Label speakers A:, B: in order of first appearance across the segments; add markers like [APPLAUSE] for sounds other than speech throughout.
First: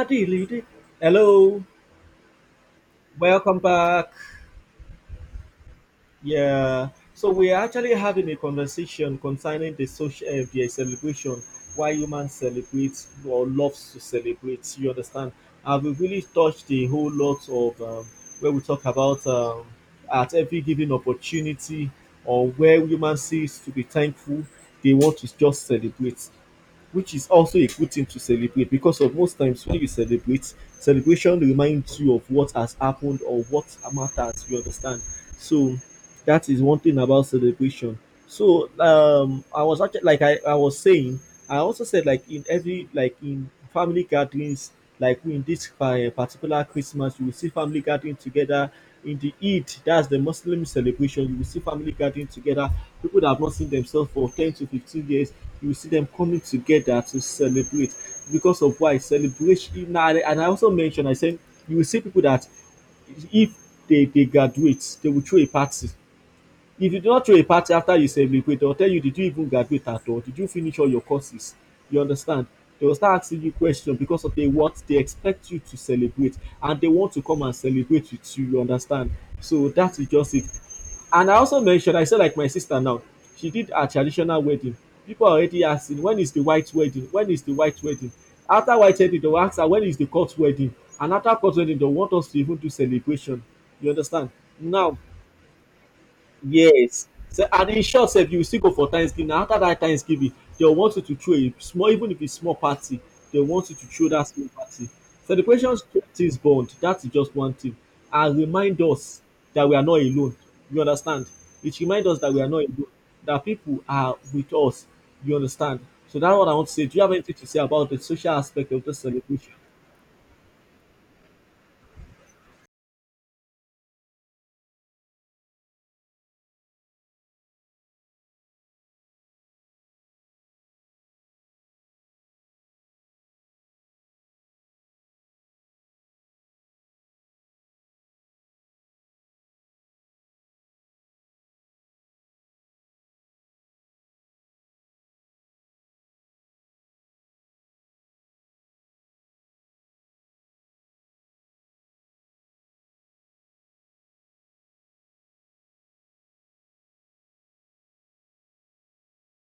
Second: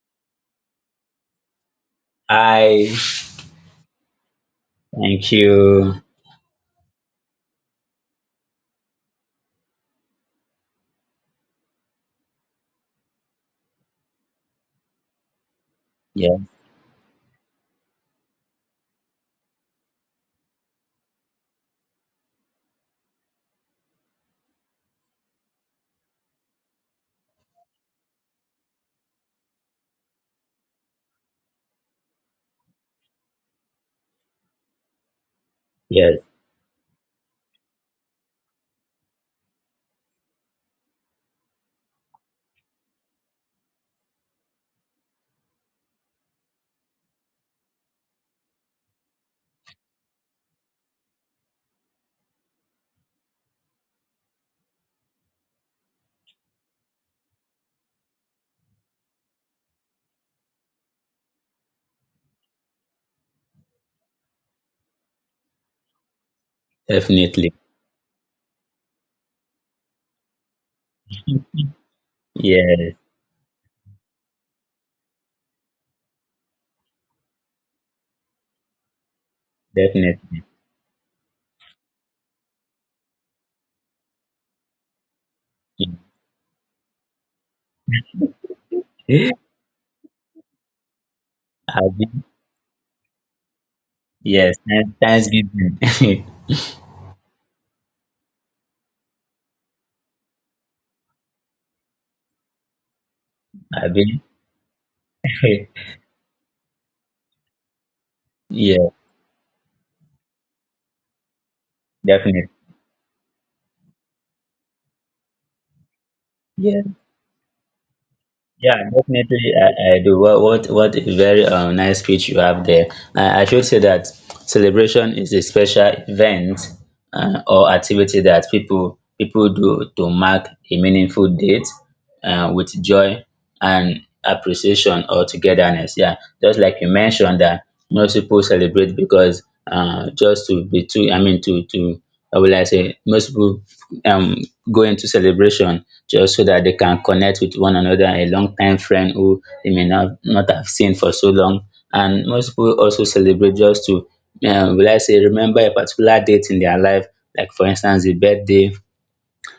A: Hadi Lidi. Hello,
B: I
A: welcome back.
B: thank you.
A: Yeah, so we're actually having a conversation concerning the social the celebration, why humans celebrate or loves to celebrate. You understand? And we really
B: Yeah,
A: touched a whole lot of where we talk about at every given opportunity or where human sees to be thankful, they want to just celebrate. Which is also a good thing to celebrate because of most times when you celebrate, celebration reminds you of what has happened or what matters. You understand? So
B: yes,
A: that is one thing about celebration. So I was actually like I was saying, I also said like in every like in family gatherings, like in this particular Christmas, you will see family gathering together in the Eid, that's the Muslim celebration, you will see family gathering together. People that have not seen themselves for 10 to 15 years, you will see them coming together to celebrate. Because of why celebration, now, and I also mentioned, I said, you will see people that if they graduate, they will throw a party if you do not throw a
B: definitely.
A: party after you celebrate, they will tell you, did you even graduate at all? Did you finish all your courses? You understand? They will
B: Yeah,
A: start asking you questions because of they what they expect you to celebrate and they want to come and celebrate with you, you understand? So that is just
B: definitely.
A: it. And I also mentioned, I said like my sister now, she did her traditional wedding. People are already asking, when is the white wedding? When is the white wedding? After white wedding, they
B: Yeah.
A: will ask her, when is the court wedding? And after court wedding, they
B: I've
A: want
B: been,
A: us to even do celebration. You understand?
B: yes,
A: Now,
B: Thanksgiving. [LAUGHS]
A: yes. So and in short sef you will still go for thanksgiving, and after that thanksgiving dey want you to throw a small even if it's small party, they want you to
B: I've
A: throw
B: been,
A: that small party.
B: [LAUGHS]
A: Celebrations things bond, that is just one thing and remind
B: yeah,
A: us that we are not alone, you understand. It reminds us that we are
B: definitely.
A: not alone, that people are with us, you understand. So that's what I want to
B: Yeah,
A: say. Do you have anything to say about the social aspect
B: yeah,
A: of this celebration?
B: definitely. I do. What a very nice speech you have there. I should say that celebration is a special event or activity that people do to mark a meaningful date with joy and appreciation or togetherness. Yeah, just like you mentioned that most people celebrate because just to be too, I mean, to how will I say? Most people um go into celebration just so that they can connect with one another, a long time friend who they may not have seen for so long. And most people also celebrate just to, will I say, remember a particular date in their life, like for instance, the birthday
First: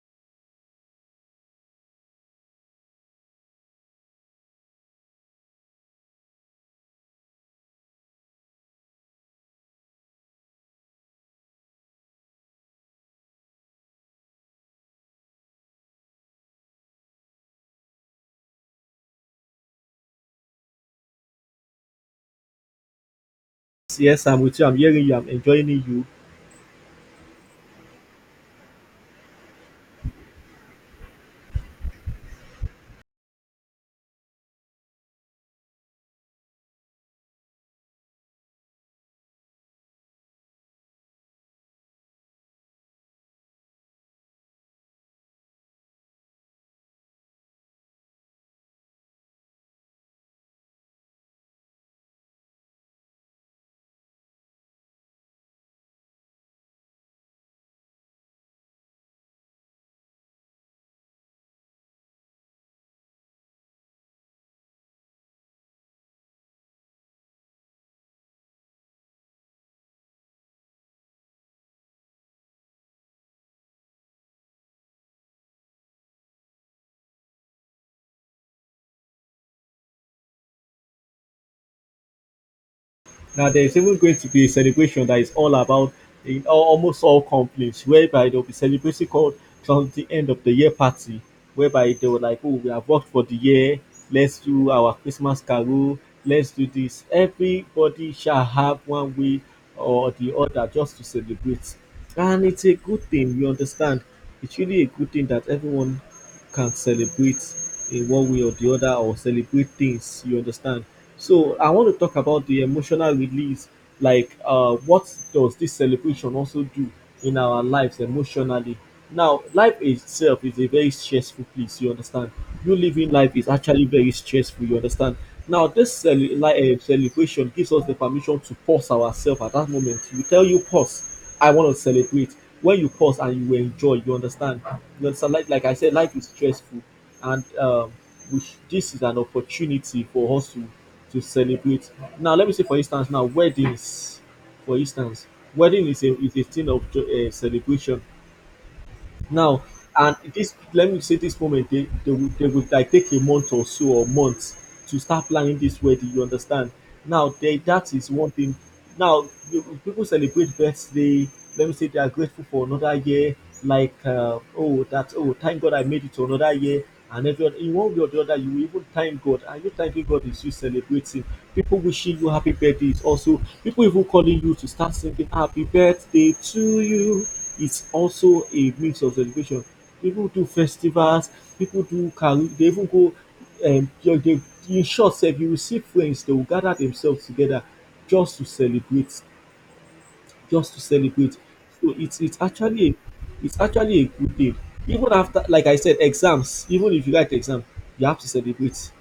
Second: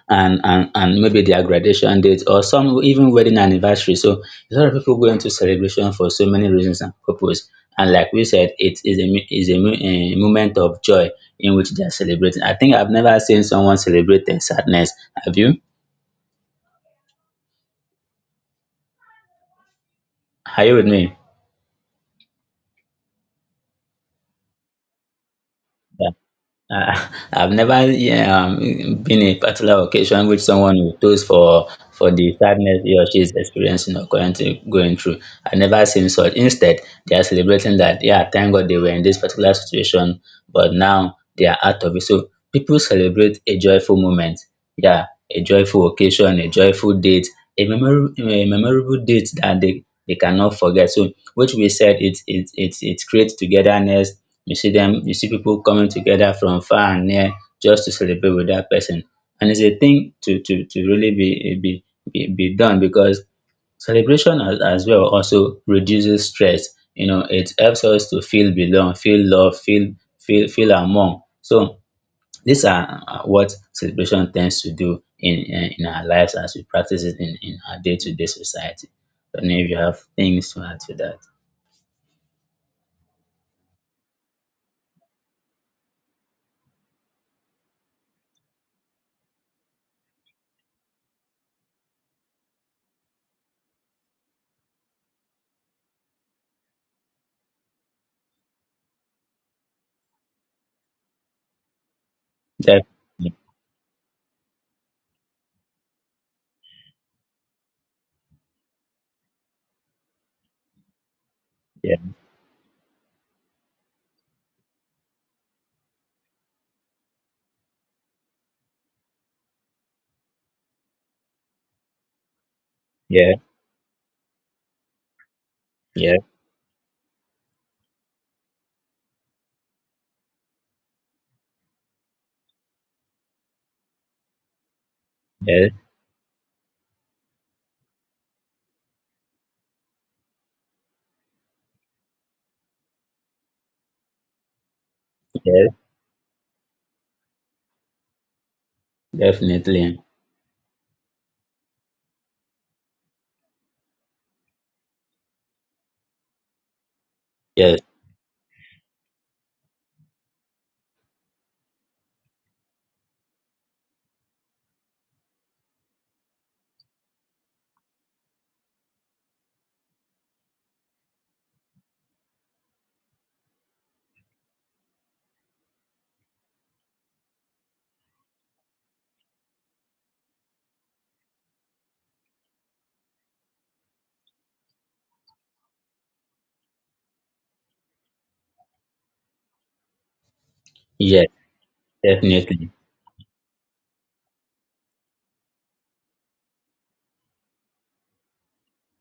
B: and maybe their graduation date or some even wedding anniversary. So a lot of people go into celebration for so many reasons and purpose. And like we said, it is a, mo- a moment of joy in which they are celebrating. I think I've never seen someone celebrate their sadness. Have you? Are you with me?
A: Yes, I'm with you. I'm hearing you. I'm enjoying you.
B: Yeah. [LAUGHS] I've never, yeah, been a particular occasion which someone will toast for the sadness he or she is experiencing or currently going through. I've never seen such. Instead, they are celebrating that, yeah, thank God they were in this particular situation, but now they are out of it. So people celebrate a joyful moment, yeah, a joyful occasion, a joyful date, a, a memorable date that they cannot forget. So, which we said, it creates togetherness, you see them, you see people coming together from far and near just to celebrate with that person. And it's a thing to really be done because celebration as well also reduces stress. You know, it helps us to feel belong, feel love, feel among. So these are what celebration tends to do in our lives as we practice it in our day to day society. I don't know if you have things to add to that.
A: Now there is even going to be a celebration that is all about in almost all companies, whereby they'll be celebrating called something end of the year party, whereby they were like, oh, we have worked for the year, let's do our Christmas carol, let's do this. Everybody shall have one way or the other just to celebrate. And it's a
B: That
A: good thing, you understand. It's really a good thing that everyone can celebrate in one way or the other or celebrate things, you understand. So I want
B: yeah,
A: to talk about the emotional release, like what does this celebration also do in our lives emotionally. Now life itself is a very stressful place, you understand. You living
B: yeah,
A: life is actually very stressful, you understand. Now this
B: yeah,
A: celebration gives us the permission to pause ourselves at that moment. We tell you pause, I want to celebrate. When you pause and you enjoy, you understand. You understand. Like
B: yeah,
A: I said, life is stressful, and this is an opportunity for us to celebrate. Now, let me say, for instance, now weddings, for instance,
B: yeah.
A: wedding is a thing of celebration. Now,
B: Definitely.
A: and this let me say this moment they will like take a month or so or months to start planning this wedding, you understand. Now they
B: Yes.
A: that is one thing. Now people celebrate birthday, let me say they are grateful for another year. Like oh that oh thank God I made it to another year. And everyone in one way or the other, you will even thank God, and you thanking God is you celebrating. People wishing you happy birthday is also people even calling you to start singing happy birthday to you. It's also a mix of celebration. People do festivals, people do karaoke, they even go um they, they, in short sef you will see friends, they will gather themselves together just to celebrate, just to
B: Yes.
A: celebrate. So
B: Definitely.
A: it's actually a good day. Even after, like I said, exams, even if you write exam, you have to celebrate.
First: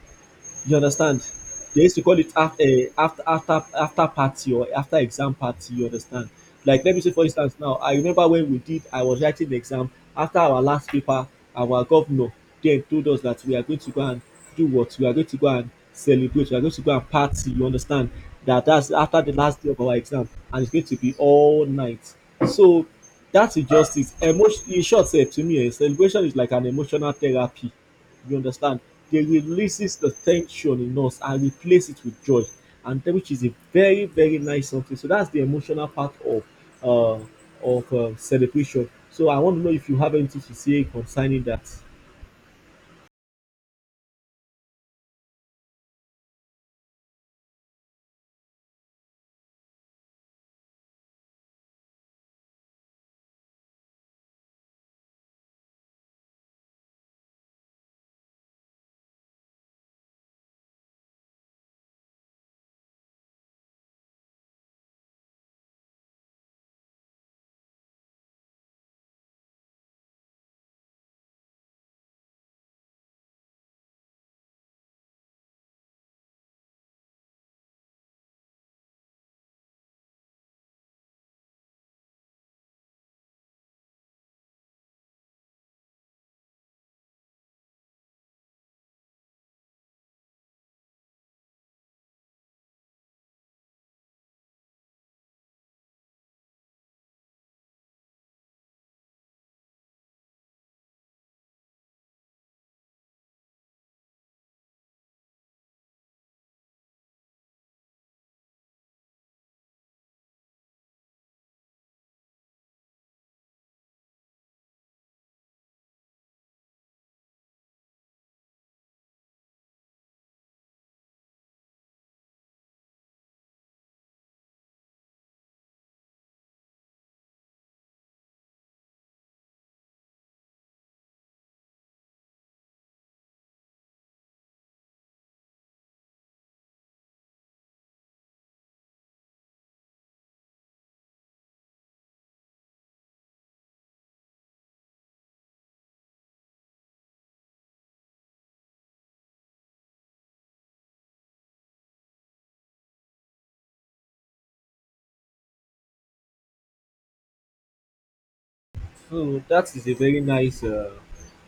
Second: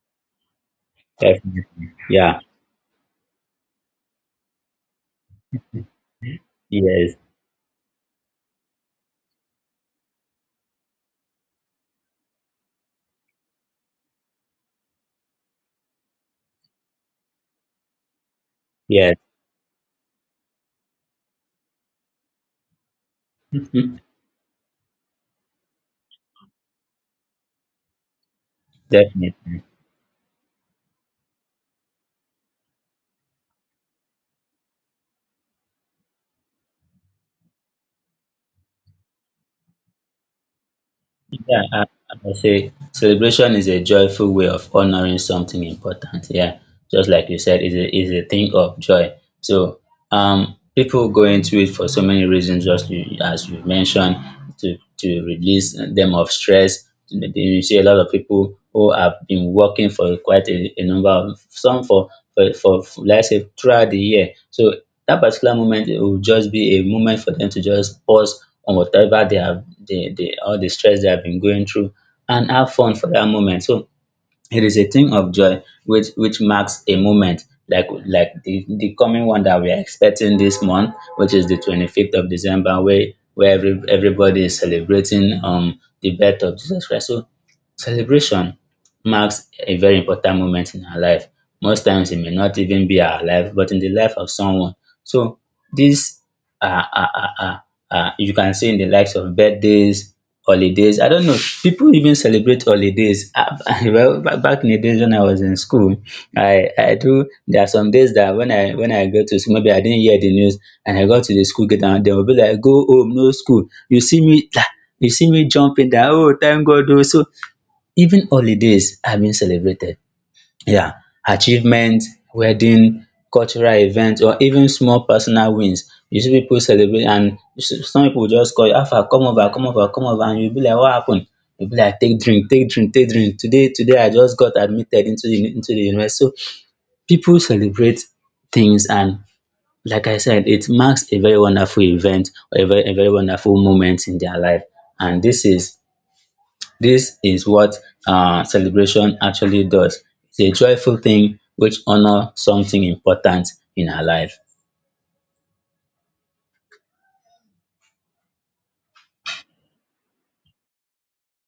A: You understand? They
B: Definitely.
A: used to call it
B: Yeah.
A: after party or after exam party. You understand? Like let me say
B: Yes.
A: for instance now, I remember when we did, I was writing the exam after our last paper. Our governor then told us that we are going to go and do what? We are going to go and celebrate. We are going to go and party. You understand? That that's
B: Yes.
A: after the last day of our exam, and it's going to be all night. So that's just it. Emotion, in short, sef, to me, eh, celebration is like an emotional therapy. You understand?
B: [LAUGHS]
A: They
B: Definitely.
A: releases the tension in us and replace it with joy, and that which is a very very nice something. So that's the emotional part of uh, of celebration. So I want to know if you have anything to say concerning
B: Yeah,
A: that.
B: I say celebration is a joyful way of honoring something important. Yeah, just like you said, is a thing of joy. So people go into it for so many reasons, just you, as you mentioned, to release them of stress. Then you see a lot of people who have been working for quite a number of some for let's say throughout the year. So that particular moment, it will just be a moment for them to just pause on whatever they all the stress they have been going through, and have fun for that moment. So it is a thing of joy which marks a moment like the coming one that we are expecting this month, which is the 25th of December, where everybody is celebrating the birth of Jesus Christ. So celebration marks a very important moment in our life. Most times it may not even be our life, but in the life of someone. So these are, are, are, are, are you can see in the likes of birthdays, holidays. I don't know. People even celebrate holidays. Ah, [LAUGHS] well, back in the days when I was in school, I do. There are some days that when I go to school, maybe I didn't hear the news, and I got to the school gate, and they will be like, "Go home, no school." You see me, [TSK] you see me jumping that. Oh, thank God! Oh." So even holidays are being celebrated, um achievement, wedding, cultural event, or even small personal wins. You see people celebrate, and some people go just call you, how far, come over, come over, come over, and you be like, what happen? You be like, take drink, take drink, take drink. Today today I just got admitted into the university. So people celebrate things. And like I said, it marks a very wonderful event, or a very wonderful moment in their life. And this is, this is what celebration actually does. It's a joyful thing which honor something important in our life.
A: Oh, that is a very nice. Uh,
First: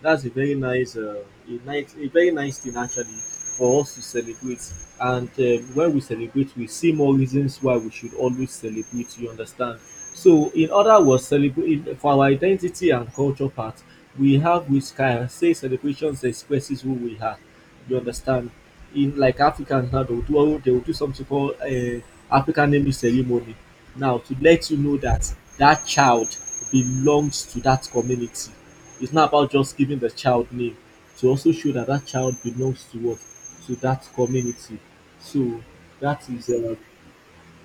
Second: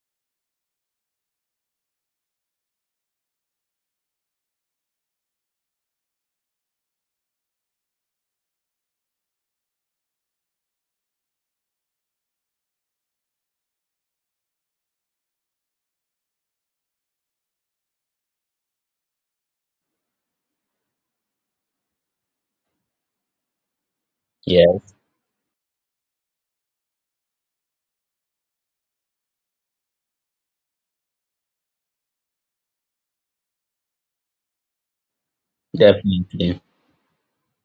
A: that's a very nice. A nice, a very nice thing actually for us to celebrate. And when we celebrate, we see more reasons why we should always celebrate. You understand? So, in other words, celebrate for our identity and culture part, we have which can say celebrations expresses who we are. You understand? In like Africans now, they will do something called African naming ceremony. Now to
B: Yeah,
A: let you know that that child belongs to that community. It's not about just giving the child name. To also show that that child belongs to what, to that community. So that is
B: definitely.
A: uh,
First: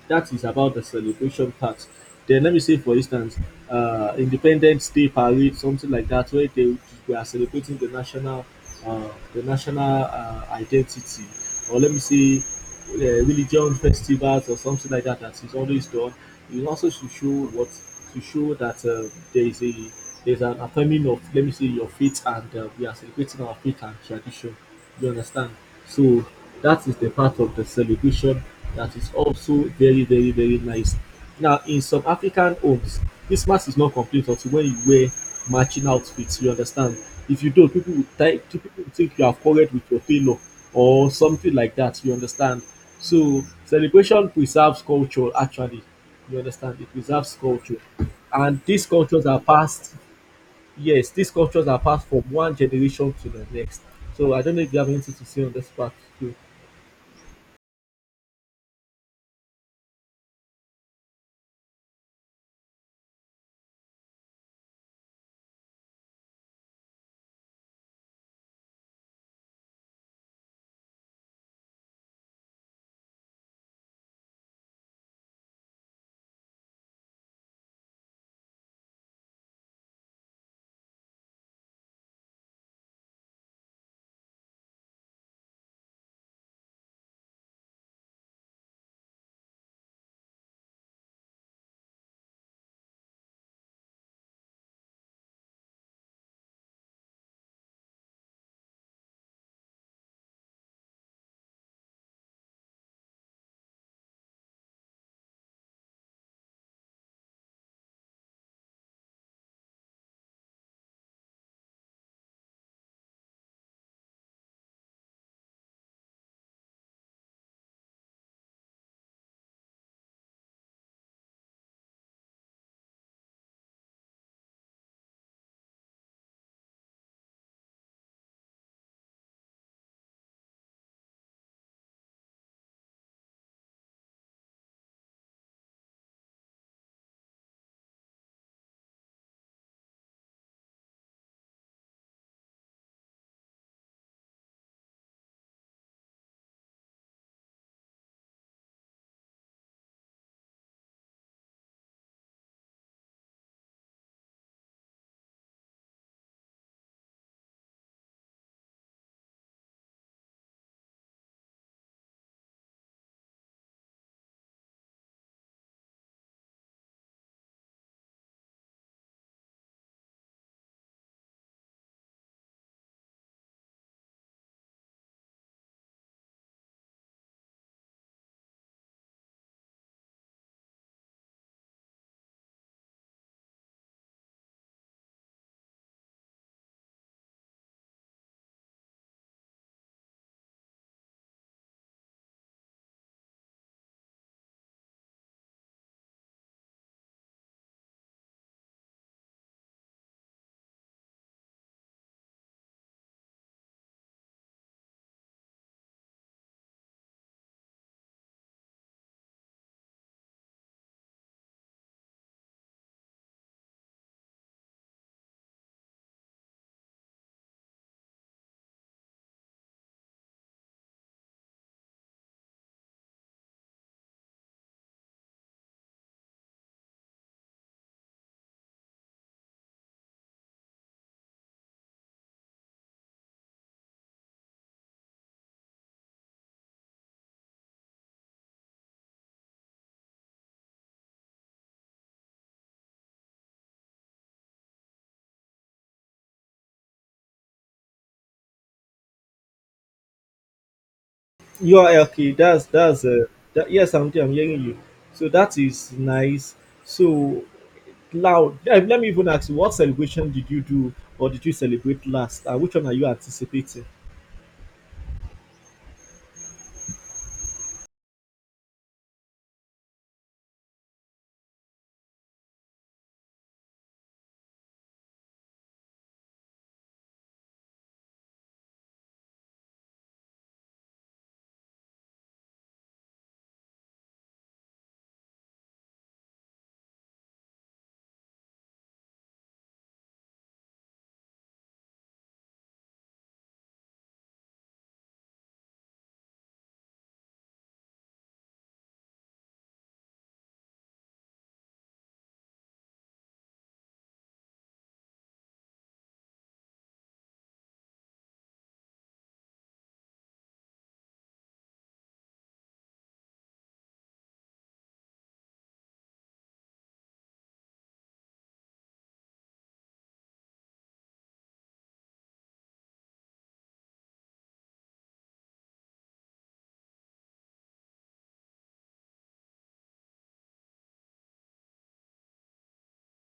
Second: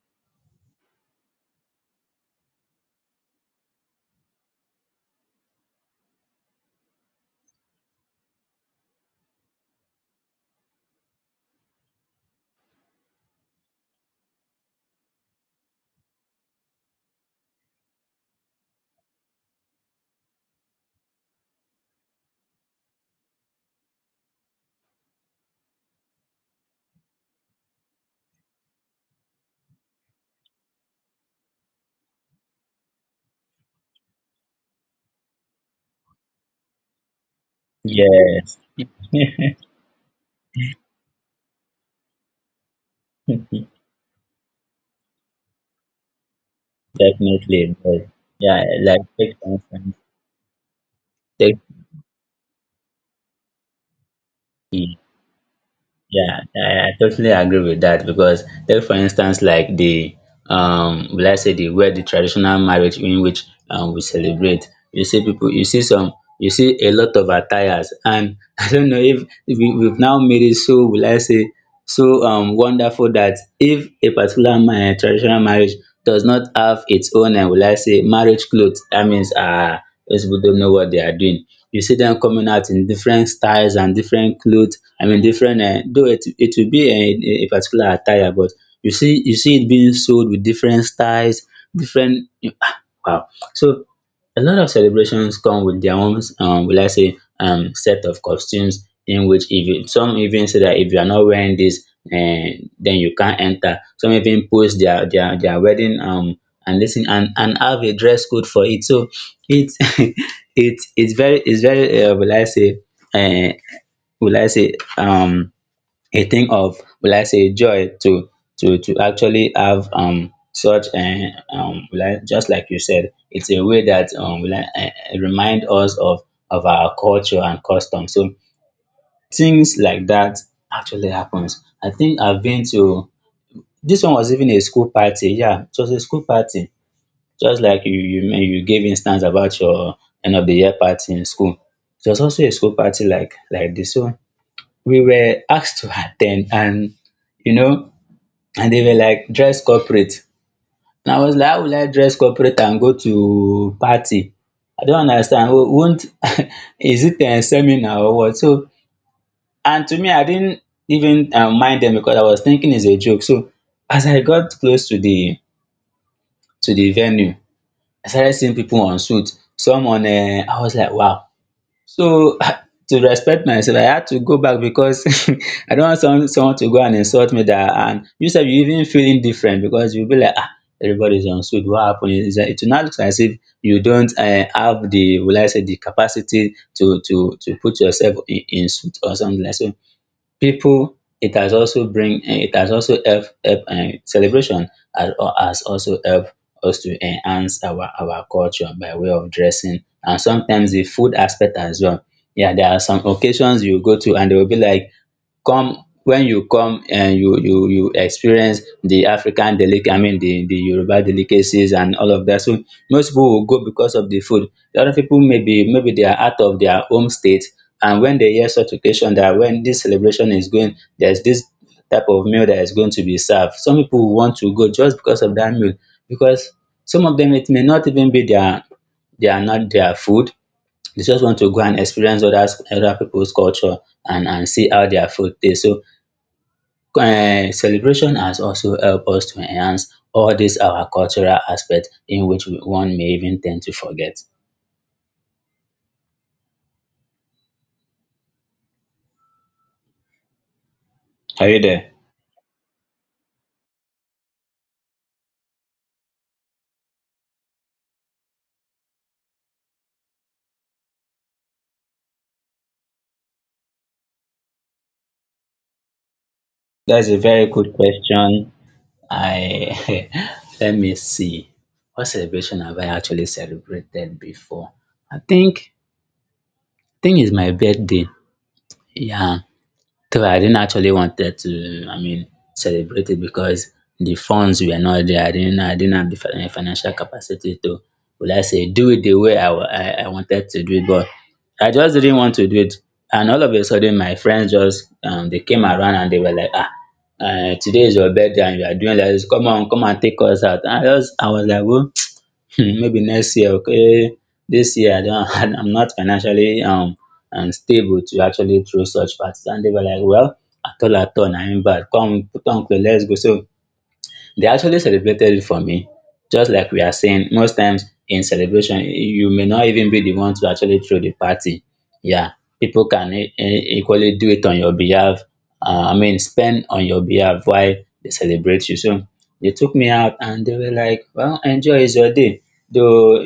A: that is about the celebration part. Then let me say, for instance, Independence Day parade, something like that, where they we are celebrating the national, uh, the national identity, or let me say, uh, religion festivals or something like that. That is always done. It also to show what, to show that there is a there is an affirming of let me say your faith, and we are celebrating our faith and tradition. You understand? So that is the part of the celebration that is also very, very, very nice. Now, in some African homes, Christmas is not complete until when you wear matching outfits. You understand? If you don't,
B: Yes,
A: people will think you
B: [LAUGHS]
A: have quarreled with your tailor or something like that. You understand? So celebration preserves culture. Actually, you understand? It preserves
B: definitely.
A: culture,
B: But
A: and
B: yeah,
A: these
B: like
A: cultures
B: take
A: are
B: for
A: passed.
B: instance,
A: Yes, these
B: take
A: cultures are passed from one generation to the next. So I don't know if you have anything to say on this part too.
B: yeah, I totally agree with that because take for instance like the will I say the where the traditional marriage in which we celebrate, you see people you see some you see a lot of attires. And [LAUGHS] I don't know if we've now made it so, will I say, so wonderful that if a particular traditional marriage does not have its own and will I say marriage clothes, that means those people don't know what they are doing. You see them coming out in different styles and different clothes, I mean different though it will be a particular attire. But you see it being sold with different styles, different. Ah, wow. So a lot of celebrations come with their own will I say set of costumes, in which if you some even say that if you are not wearing this then you can't enter. Some even post their wedding and listen, and have a dress code for it. So it's [LAUGHS] it's very uh will I say a thing of will I say joy to actually have such will I, just like you said, it's a way that will I, remind us of our culture and custom. So things like that actually happens. I think I've been to this one was even a school party. Yeah, it was a school party, just like you gave instance about your end of the year party in school. It was also a school party like this. So we were asked to attend, and you know, and they were like, dress corporate. And I was like, how will I dress corporate and go to party? I don't understand. Won't, [LAUGHS] is it a seminar or what? So, and to me, I didn't even mind them because I was thinking it's a joke. So as I got close to the venue, I started seeing people on suit, some on I was like, wow. So [LAUGHS] to respect myself, I had to go back because [LAUGHS] I don't want someone to go and insult me dat. And you said you even feeling different because you be like, ah, everybody is on suit, what happened? It's dat it will now look as if you don't have the will I say the capacity to put yourself in suit or something like. So people, it has also bring it has also help help celebration has has also help us to enhance our culture by way of dressing, and sometimes the food aspect as well. Yeah, there are some occasions you go to and they will be like, come when you come and you experience the African delic, I mean the Yoruba delicacies and all of that. So most people will go because of the food. The other people, maybe they are out of their home state, and when they hear such occasion that when this celebration is going, there's this type of meal that is going to be served. Some people will want to go just because of that meal, because some of them it may not even be their not their food. They just want to go and experience other people's culture, and see how their food taste. So celebration has also helped us to enhance all these our cultural aspects, in which one may even tend to forget. Are you
A: You
B: there?
A: are okay. That's that, yes, I'm hearing you. So that is nice. So loud. Let me even ask you, what celebration did you do or did you celebrate last? And which one are you anticipating?
B: That's a very good question. I, [LAUGHS] let me see. What celebration have I actually celebrated before? I think I think it's my birthday. Yeah. Three, I didn't actually wanted to, I mean celebrate it because the funds were not there. I didn't, I didn't have the financial capacity to, will I say, do it the way I I wanted to do it, but I just didn't want to do it. And all of a sudden my friends just they came around and they were like, ah, today is your birthday and you are doing like this? Come on, come and take us out. I was like, well, maybe next year. Okay, this year I don't [LAUGHS] I'm not financially stable to actually throw such parties. And they were like, well, at all at all, I him bad, come put on clothes, let's go. So they actually celebrated it for me. Just like we are saying, most times in celebration, you may not even be the one to actually throw the party. Yeah, people can equally do it on your behalf. I mean, spend on your behalf while they celebrate you. So they took me out and they were like, well, enjoy, is your day. Though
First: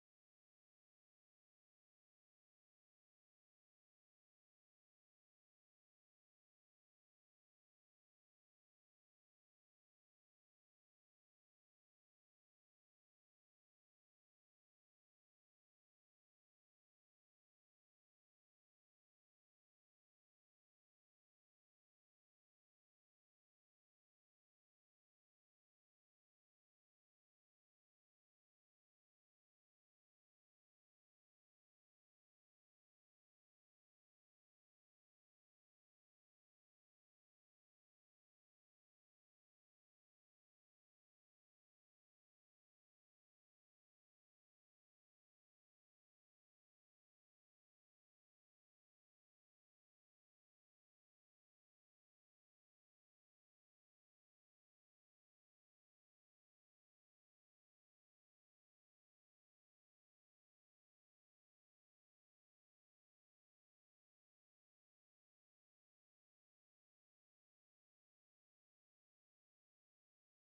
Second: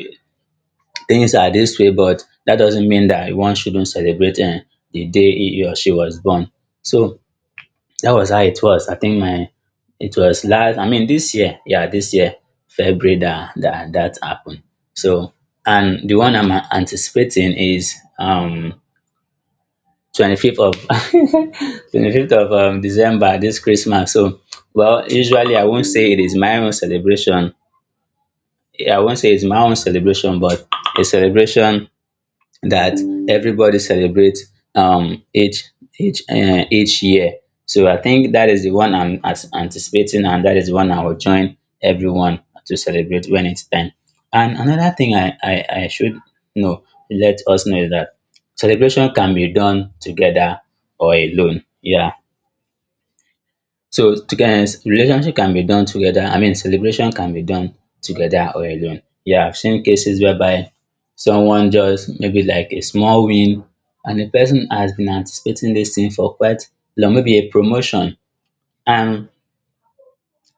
B: things are this way, but that doesn't mean that one shouldn't celebrate, eh, the day he or she was born. So that was how it was. I think my it was last, I mean, this year, yeah, this year February that happened. So, and the one I'm anticipating is 25th of [LAUGHS] 25th of December, this Christmas. So, well, usually I won't say it is my own celebration. Yeah, I won't say it's my own celebration, but a celebration that everybody celebrates um each each year. So I think that is the one I'm as anticipating, and that is the one I will join everyone to celebrate when it's time. And another thing I should know, let us know, is that celebration can be done together or alone. Yeah, so together, relationship can be done together. I mean, celebration can be done together or alone. Yeah, I've seen cases whereby someone just maybe like a small win, and the person has been anticipating this thing for quite long, maybe a promotion, and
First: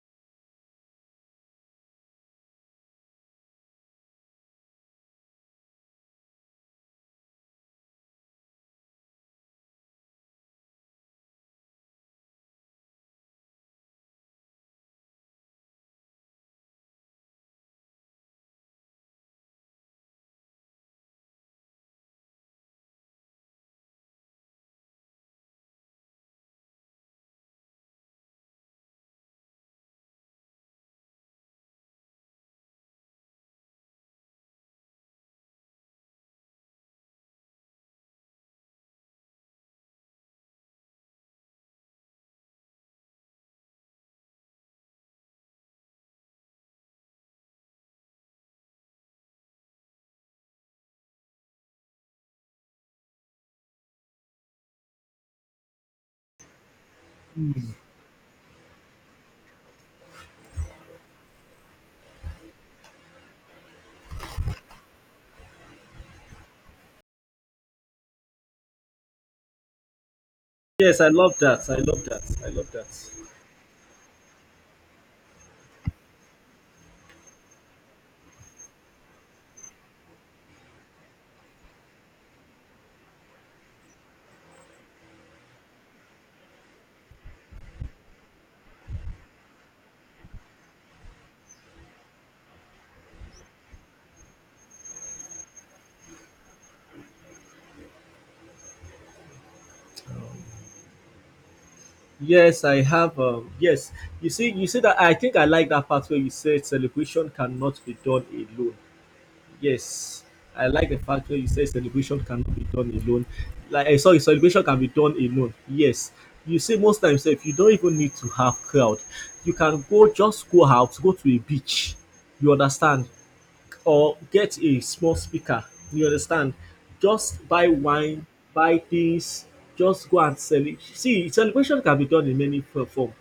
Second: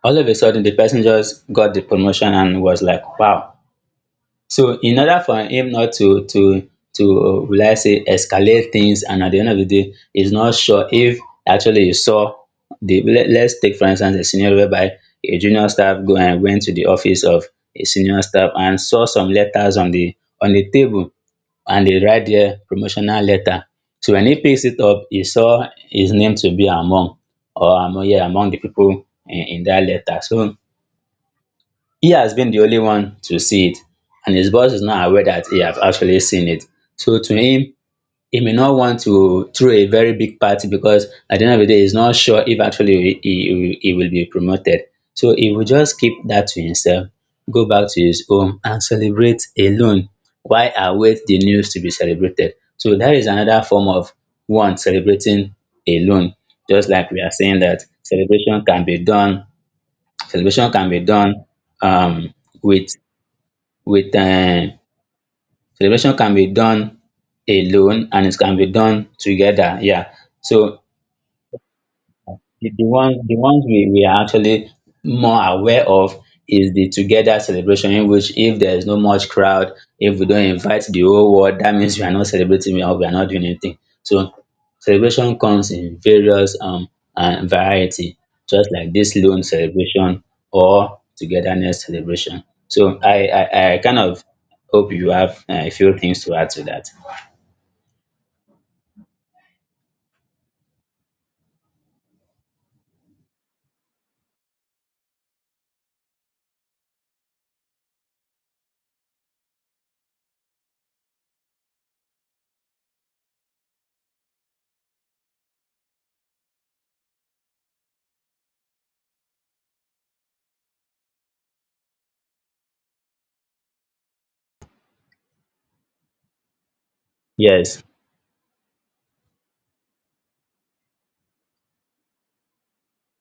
B: all of a sudden the person just got the promotion and was like, wow. So in order for him not to will I say escalate things, and at the end of the day he's not sure if actually he saw the let, let's take for instance a scenario whereby a junior staff go and went to the office of a senior staff and saw some letters on the table and they write there promotional letter. So when he picks it up, he saw his name to be among or among, yeah, among the people in that letter. So he has been the only one to see it and his boss is not aware that he has actually seen it. So to him, he may not want to throw a very big party because at the end of the day, he's not sure if actually he will be promoted. So he will just keep that to himself, go back to his home and celebrate alone while await the news to be celebrated. So that is another form of one celebrating alone. Just like we are saying that celebration can be done, celebration can be done, um, with with celebration can be done alone and it can be done together. Yeah. So
A: Yes, I love that. I love that. I love
B: The
A: that.
B: ones, the ones we are actually more aware of is the together celebration, in which if there is no much crowd, if we don't invite the whole world, that means we are not celebrating or we are not doing anything. So celebration comes in various and variety, just like this loan celebration or togetherness celebration. So I kind of hope you have a few things to add to that.
A: Yes, I have. Yes, you see that I think I like that part where you said celebration cannot be done alone. Yes, I like the fact where you say celebration cannot be done alone. Like I saw, celebration can be done alone. Yes, you see, most times if you don't even need to have crowd, you can go just go out, go to a beach. You understand, or get a small speaker. You understand, just buy
B: Yes,
A: wine, buy things, just go and sell it. See, celebration can be done in many f- form.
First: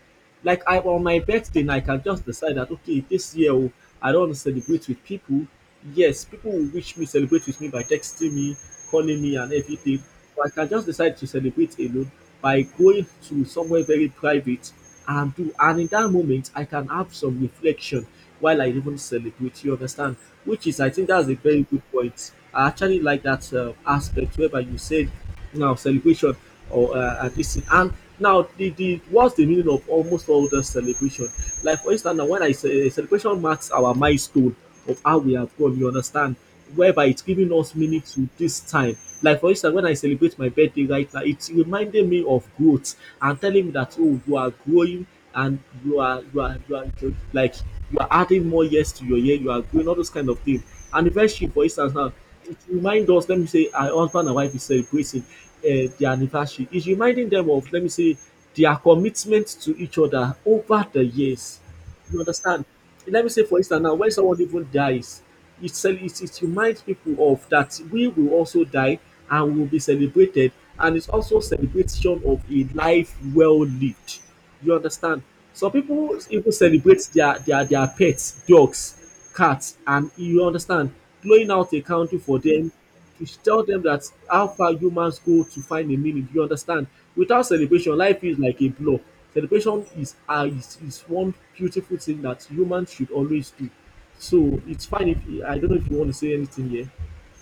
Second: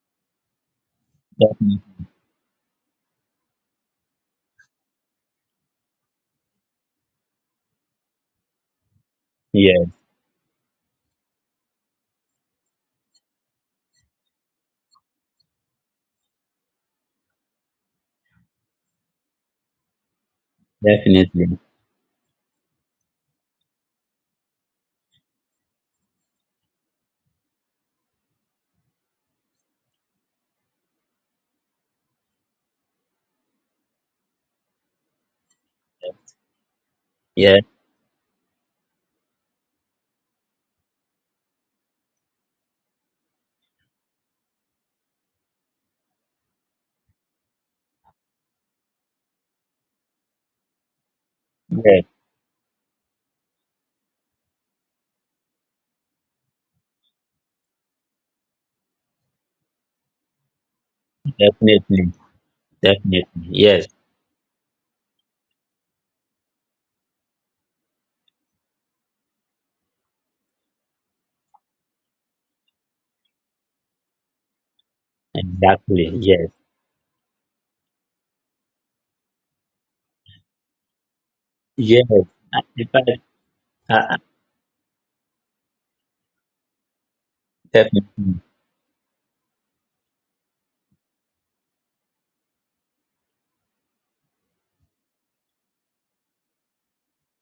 A: Like I on my birthday, I
B: definitely.
A: can just decide that okay, this year oh, I don't want to celebrate with people. Yes, people will wish me, celebrate with me by texting me, calling me, and
B: Yes,
A: everything. But I can just decide to celebrate alone by going to somewhere very private and do. And in that moment, I can have some reflection while I even celebrate. You understand? Which is, I think, that's a
B: definitely.
A: very good point. I actually like that aspect whereby you said now celebration or at least and now the what's the meaning of almost all the celebration, like for instance now when I say celebration marks our milestone of how we have gone, you understand, whereby it's giving
B: Yes,
A: us meaning to this time. Like for instance when I celebrate my birthday right now, it's reminding me of growth and telling me that oh you are growing, and like you are adding more years to your year, you are growing, all those kind of things. And eventually, for instance
B: yes,
A: now, it reminds us, let me say, our husband and wife is celebrating their anniversary. It's reminding them of, let me say, their commitment to each other over the years.
B: definitely.
A: You understand? Let
B: Definitely.
A: me say, for instance,
B: Yes.
A: now when someone even dies, it reminds people of that we will also die and will be celebrated, and it's also celebration of a life well lived. You understand? Some
B: Exactly.
A: people
B: Yes.
A: even celebrate their pets, dogs, cats, and you understand, blowing out a
B: Yes.
A: candle for them
B: In fact,
A: to tell them
B: uh,
A: that
B: uh,
A: how far humans go to find a meaning. You understand? Without celebration, life is
B: definitely.
A: like a blow. Celebration is is one beautiful thing that humans should always do. So it's fine if you- I don't know if you want to say anything here.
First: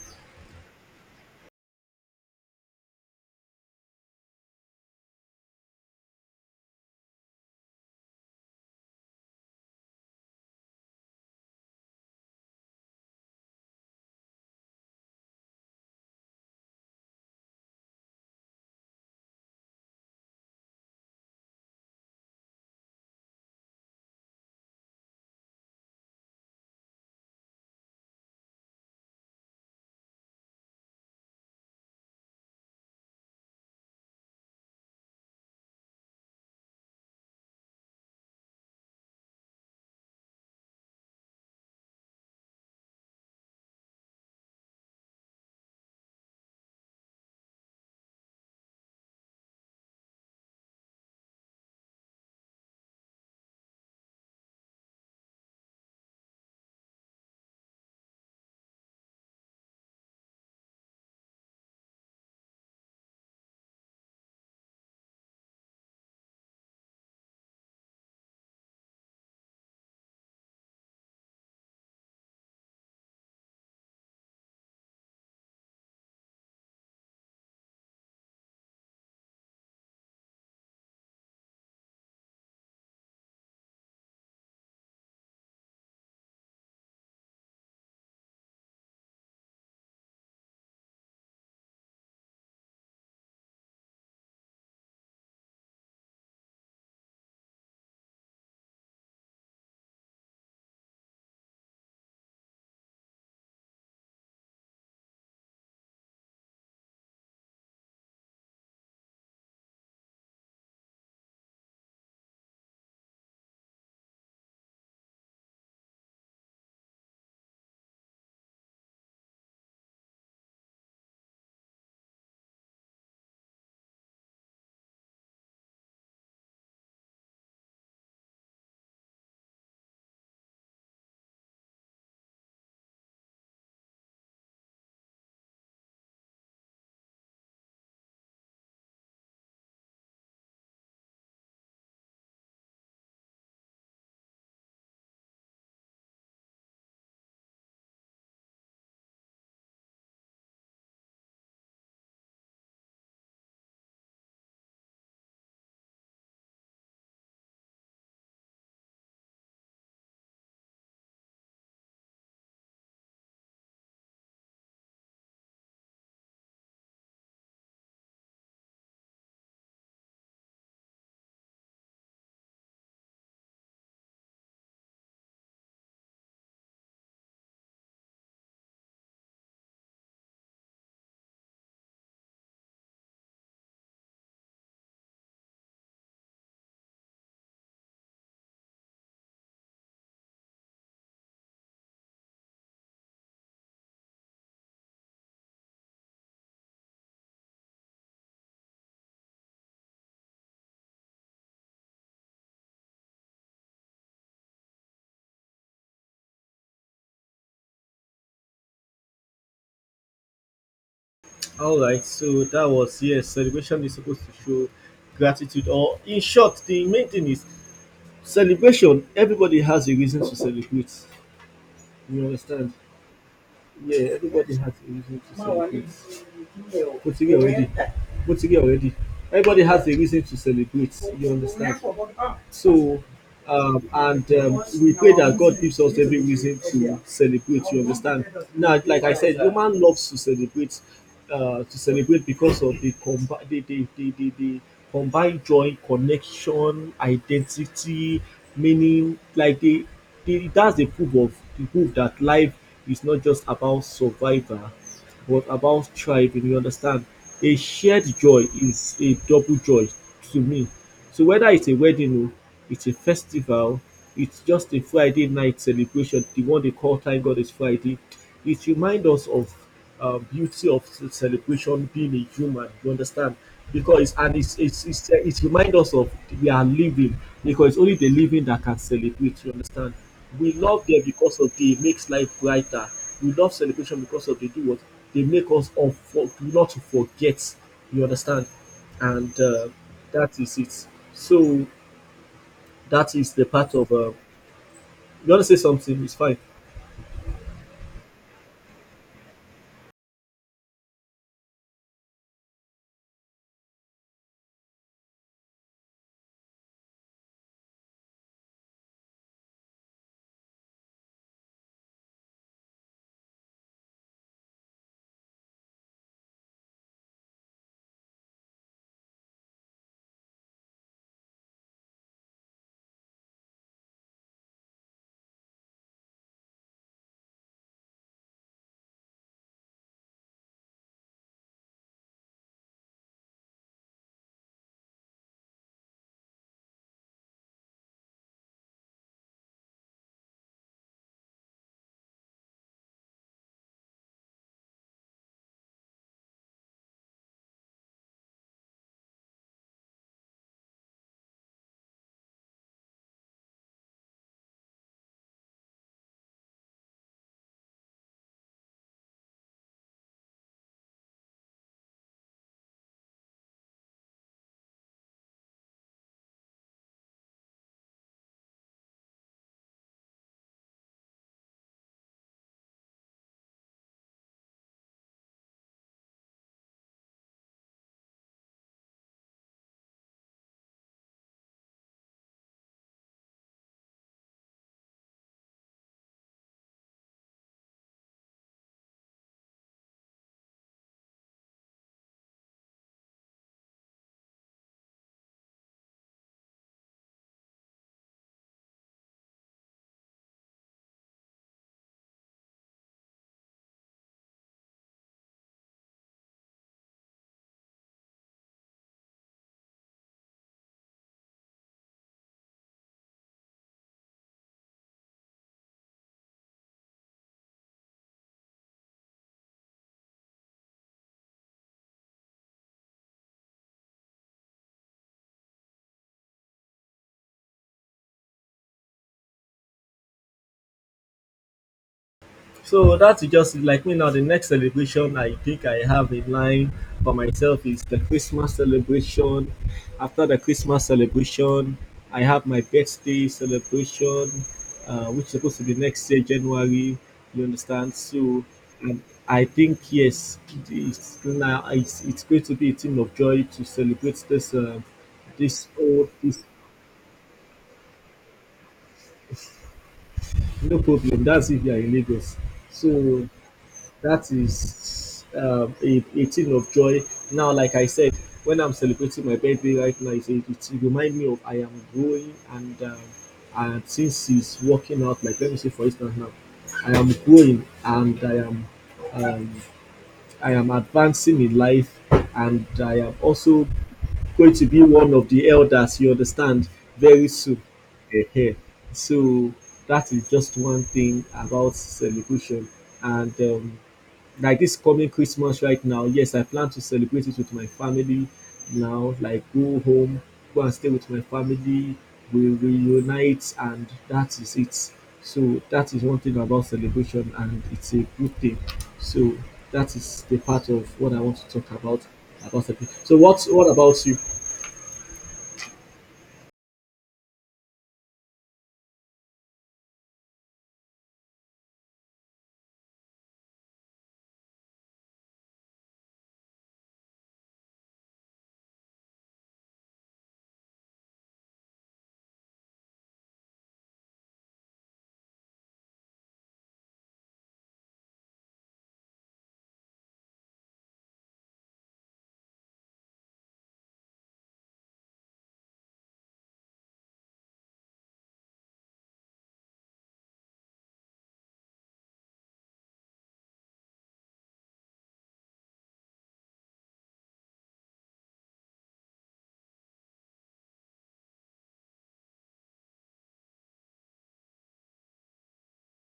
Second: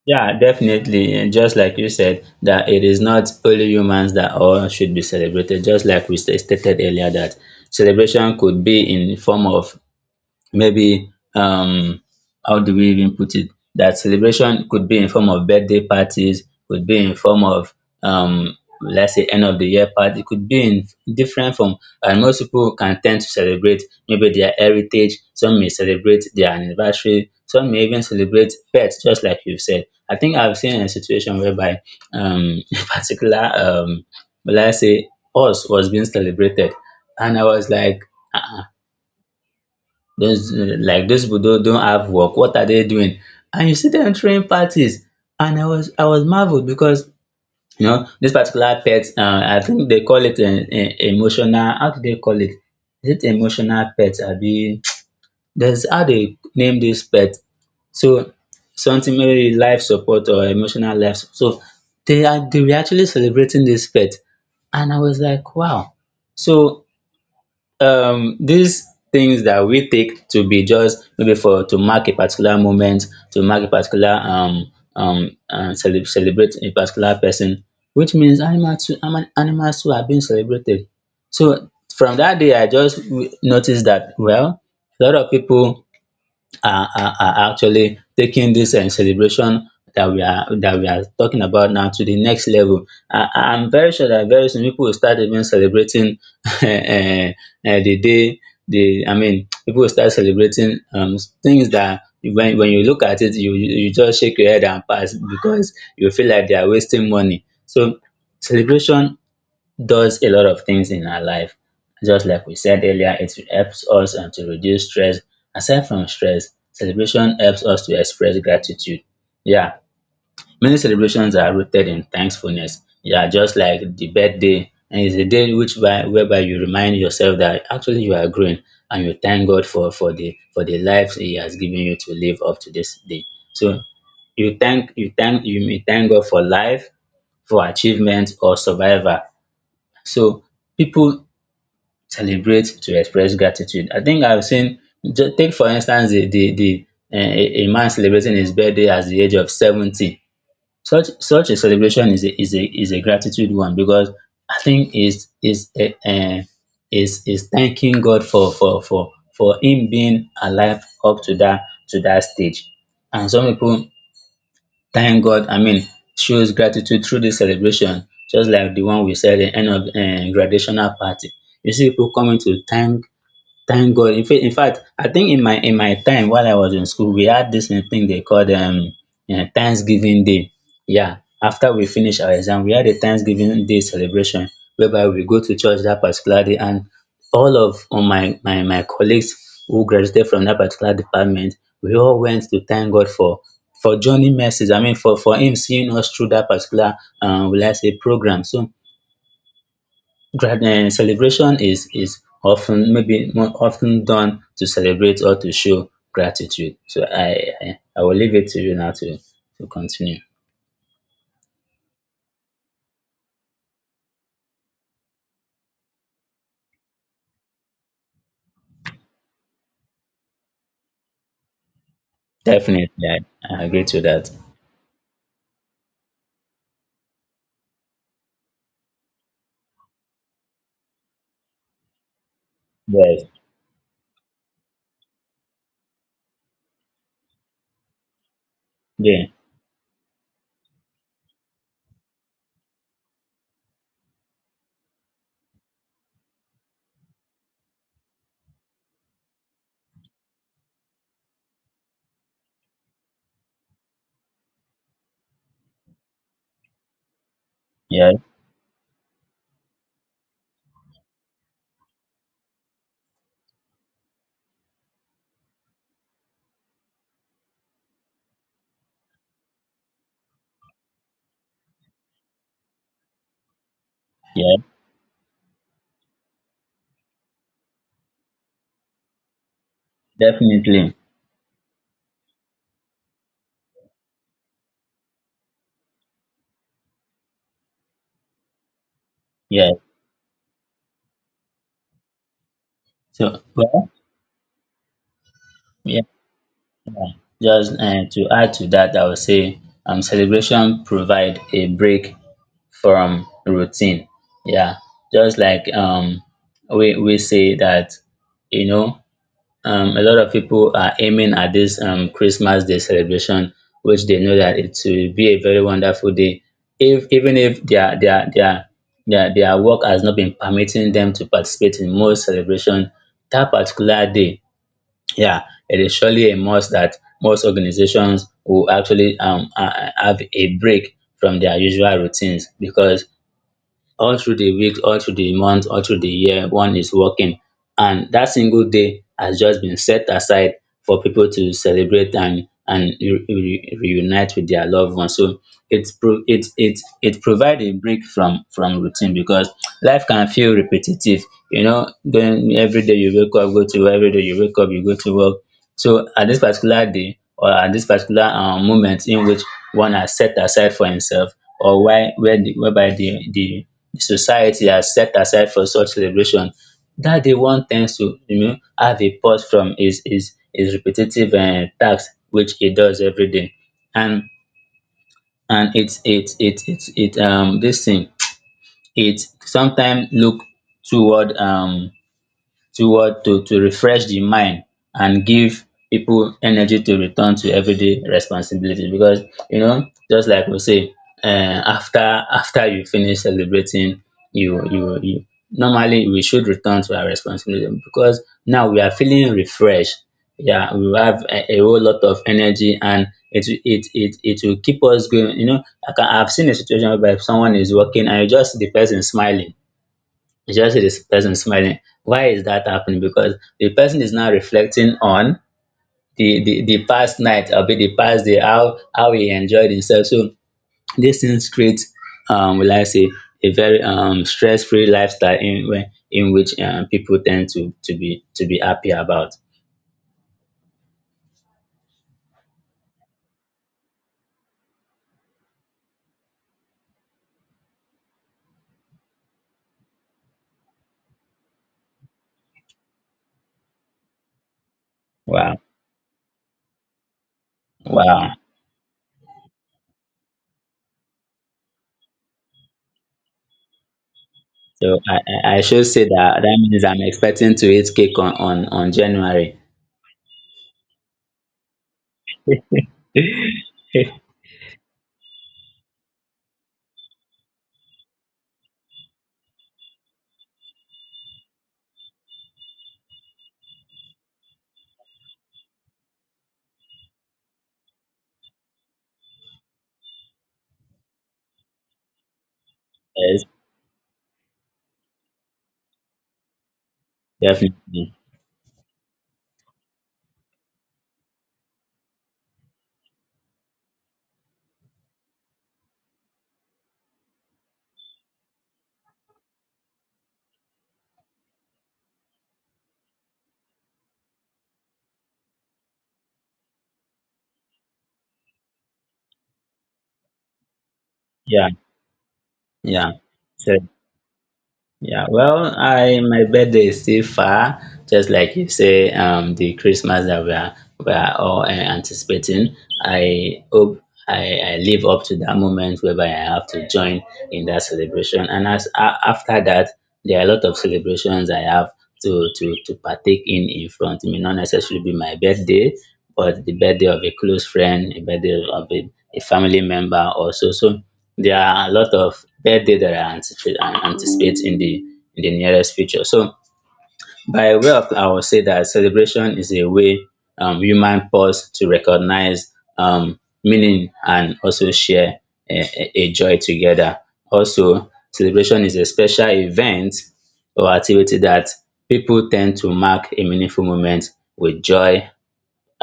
B: Yeah, definitely. And just like you said, that it is not only humans that all should be celebrated. Just like we stated earlier, that celebration could be in form of maybe how do we even put it, that celebration could be in form of birthday parties, could be in form of let's say end of the year party, could be in different form. And most people can tend to celebrate maybe their heritage, some may celebrate their anniversary, some may even celebrate pets, just like you said. I think I've seen a situation whereby [LAUGHS] a particular let's say horse was being celebrated, and I was like, ah ah, those like those people don't have work, what are they doing? And you see them throwing parties. And I was marveled because you know this particular pet, I think they call it an emotional, how do they call it? Is it emotional pet abi? [TSK] That's how they name this pet. So something maybe life support or emotional life so they are, they were actually celebrating this pet and I was like, wow. So these things that we take to be just maybe for to mark a particular moment, to mark a particular celebrate a particular person, which means animals too, animals too are being celebrated. So from that day I just notice that, well, a lot of people are actually taking this celebration that we are, that we are talking about now to the next level. I'm very sure that very soon people will start even celebrating [LAUGHS] uh, uh, the day. The, I mean, people will start celebrating things that when you look at it, you you just shake your head and pass because you feel like they are wasting money. So celebration does a lot of things in our life. Just like we said earlier, it helps us to reduce stress. Aside from stress, celebration helps us to express gratitude. Yeah, many celebrations are rooted in thankfulness. Yeah, just like the birthday, and it's a day which by, whereby you remind yourself that actually you are growing, and you thank God for for the life He has given you to live up to this day. So you thank, you may thank God for life, for achievement or survival. So people celebrate to express gratitude. I think I've seen take for instance the a man celebrating his birthday at the age of 70. Such a celebration is a gratitude one because I think is a is is thanking God for him being alive up to that, to that stage. And some people thank God, I mean, shows gratitude through this celebration, just like the one we said in end of graduational party. You see people coming to thank, thank God. In fact, I think in my, in my time while I was in school, we had this thing they called Thanksgiving Day. Yeah, after we finish our exam, we had a Thanksgiving Day celebration whereby we go to church that particular day, and all of all my colleagues who graduated from that particular department, we all went to thank God for Johnny mercies. I mean, for him seeing us through that particular will I say program. So celebration is often maybe more often done to celebrate or to show gratitude. So I, I will leave it to you now to continue.
A: All right, so that was, yes, celebration is supposed to show gratitude, or in short, the main thing is celebration. Everybody has a reason to celebrate. You understand?
B: Definitely, I agree
A: Yeah,
B: to that.
A: everybody has a reason to celebrate. Putting it already. But ti already, everybody has a reason to celebrate, you understand. So
B: Yes,
A: and we pray that God gives us every reason to celebrate, you understand. Now like I
B: yeah,
A: said, human loves to celebrate, to celebrate because of the combined joy, connection, identity, meaning, like the that's the proof of the proof that life is not just about survival, was about striving, you understand? A shared
B: yeah,
A: joy is a double joy to me. So whether it's a wedding, oh, it's a festival, it's just a Friday night celebration, the one they call Thank God It's Friday, it reminds us of beauty of ce- celebration being a human, you understand? Because and
B: yeah,
A: it's it reminds us of we are living, because it's only the living that can celebrate, you understand? We love
B: definitely.
A: them because of they, it makes life brighter. We love celebration because of they do what, they make us all for, not to forget. You understand? And
B: Yeah.
A: that is it. So that is
B: So
A: the part
B: well,
A: of. You want to say
B: yeah,
A: something? It's fine.
B: just to add to that, I would say celebration provide a break from routine. Yeah, just like we say that you know, a lot of people are aiming at this Christmas Day celebration, which they know that it will be a very wonderful day. If even if their their work has not been permitting them to participate in most celebration, that particular day, yeah, it is surely a must that most organizations will actually have a break from their usual routines because all through the week, all through the month, all through the year, one is working, and that single day has just been set aside for people to celebrate and reunite with their loved ones. So it's it provide a break from routine because life can feel repetitive. You know, going every day you wake up, go to work, every day you wake up, you go to work. So at dis particular day or at dis particular moment in which one has set aside for himself, or why where the, whereby the society has set aside for such celebration, dat day one tends to, you know, have a pause from his repetitive task which he does every day. and and it's it it it it dis thing, it sometime look toward to what to refresh the mind and give people energy to return to everyday responsibility. Because you know, just like we say, after, you finish celebrating, you normally we should return to our responsibility because now we are feeling refreshed. Yeah, we have a whole lot of energy, and it will keep us going, you know. I've seen a situation whereby someone is working and you just see the person smiling, you just see this person smiling. Why is that happening? Because the person is now reflecting on the past night or be the past day, how he enjoyed himself. So these things create will I say a very stress-free lifestyle in in which people tend to be, to be happy about.
A: So that is just it. Like me now, the next celebration I think I have in line for myself is the Christmas celebration. After the Christmas celebration, I have my birthday celebration, which is supposed
B: Wow.
A: to be next year, January. You understand?
B: Wow.
A: So, and I think yes, it's now it's going to be a thing of joy to celebrate this
B: So I, I
A: this
B: should say
A: all
B: that
A: this,
B: that means I'm expecting to eat cake on, on January.
A: no problem. That's if you are in Lagos. So that
B: [LAUGHS]
A: is a thing of joy. Now, like I said, when I'm celebrating my birthday right now, it it reminds me of I am growing, and since it's working out, like let me say for instance now, I am growing and um, I am advancing in life, and I am
B: Yes,
A: also going to be one of the elders, you understand, very soon.
B: definitely.
A: Ehe. So that is just one thing about celebration. And like this coming Christmas right now, yes, I plan to celebrate it with my family now, like go home, go and stay with my family, we reunite, and that is it. So that is one thing about celebration, and it's a good thing. So that is the part of what I want to talk
B: Yeah,
A: about celebration.
B: yeah.
A: So what
B: So
A: about you?
B: yeah, well, I, my birthday is still far, just like you say, the Christmas that we are, we are all anticipating. I hope I live up to that moment whereby I have to join in that celebration. And as a after that, there are a lot of celebrations I have to partake in front. It may not necessarily be my birthday, but the birthday of a close friend, a birthday of a family member also. So there are a lot of birthday that I anticipate and anticipate in the, in the nearest future. So by way of I would say that celebration is a way human pause to recognize meaning, and also share a joy together. Also, celebration is a special event or activity that people tend to mark a meaningful moment with joy,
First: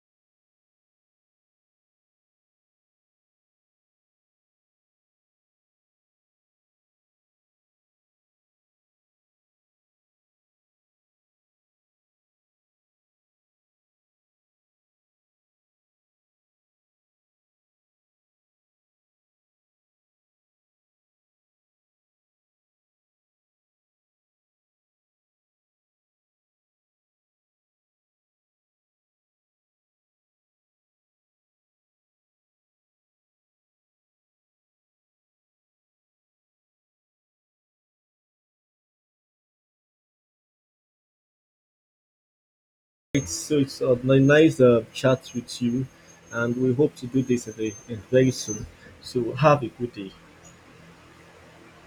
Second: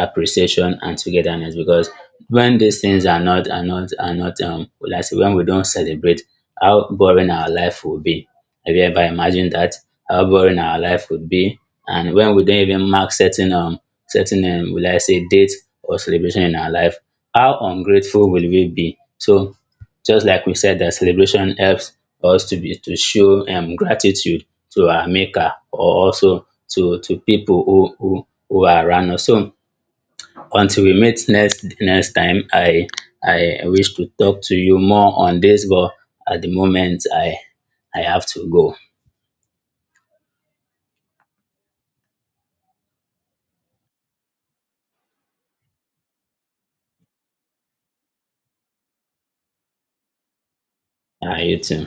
B: appreciation and togetherness, because when these things are not like I say, when we don't celebrate, how boring our life will be. Have you ever imagined that how boring our life would be? And when we don't even mark certain certain, will I say, date or celebration in our life, how ungrateful will we be? So just like we said that celebration helps us to be, to show gratitude to our maker, or also to people who are around us. So until we meet next, time, I I wish to talk to you more on this, but at the moment I I have to go.
A: It's so it's a ni- nice chat with you, and we hope to do this again very soon. So have a good day.
B: You too.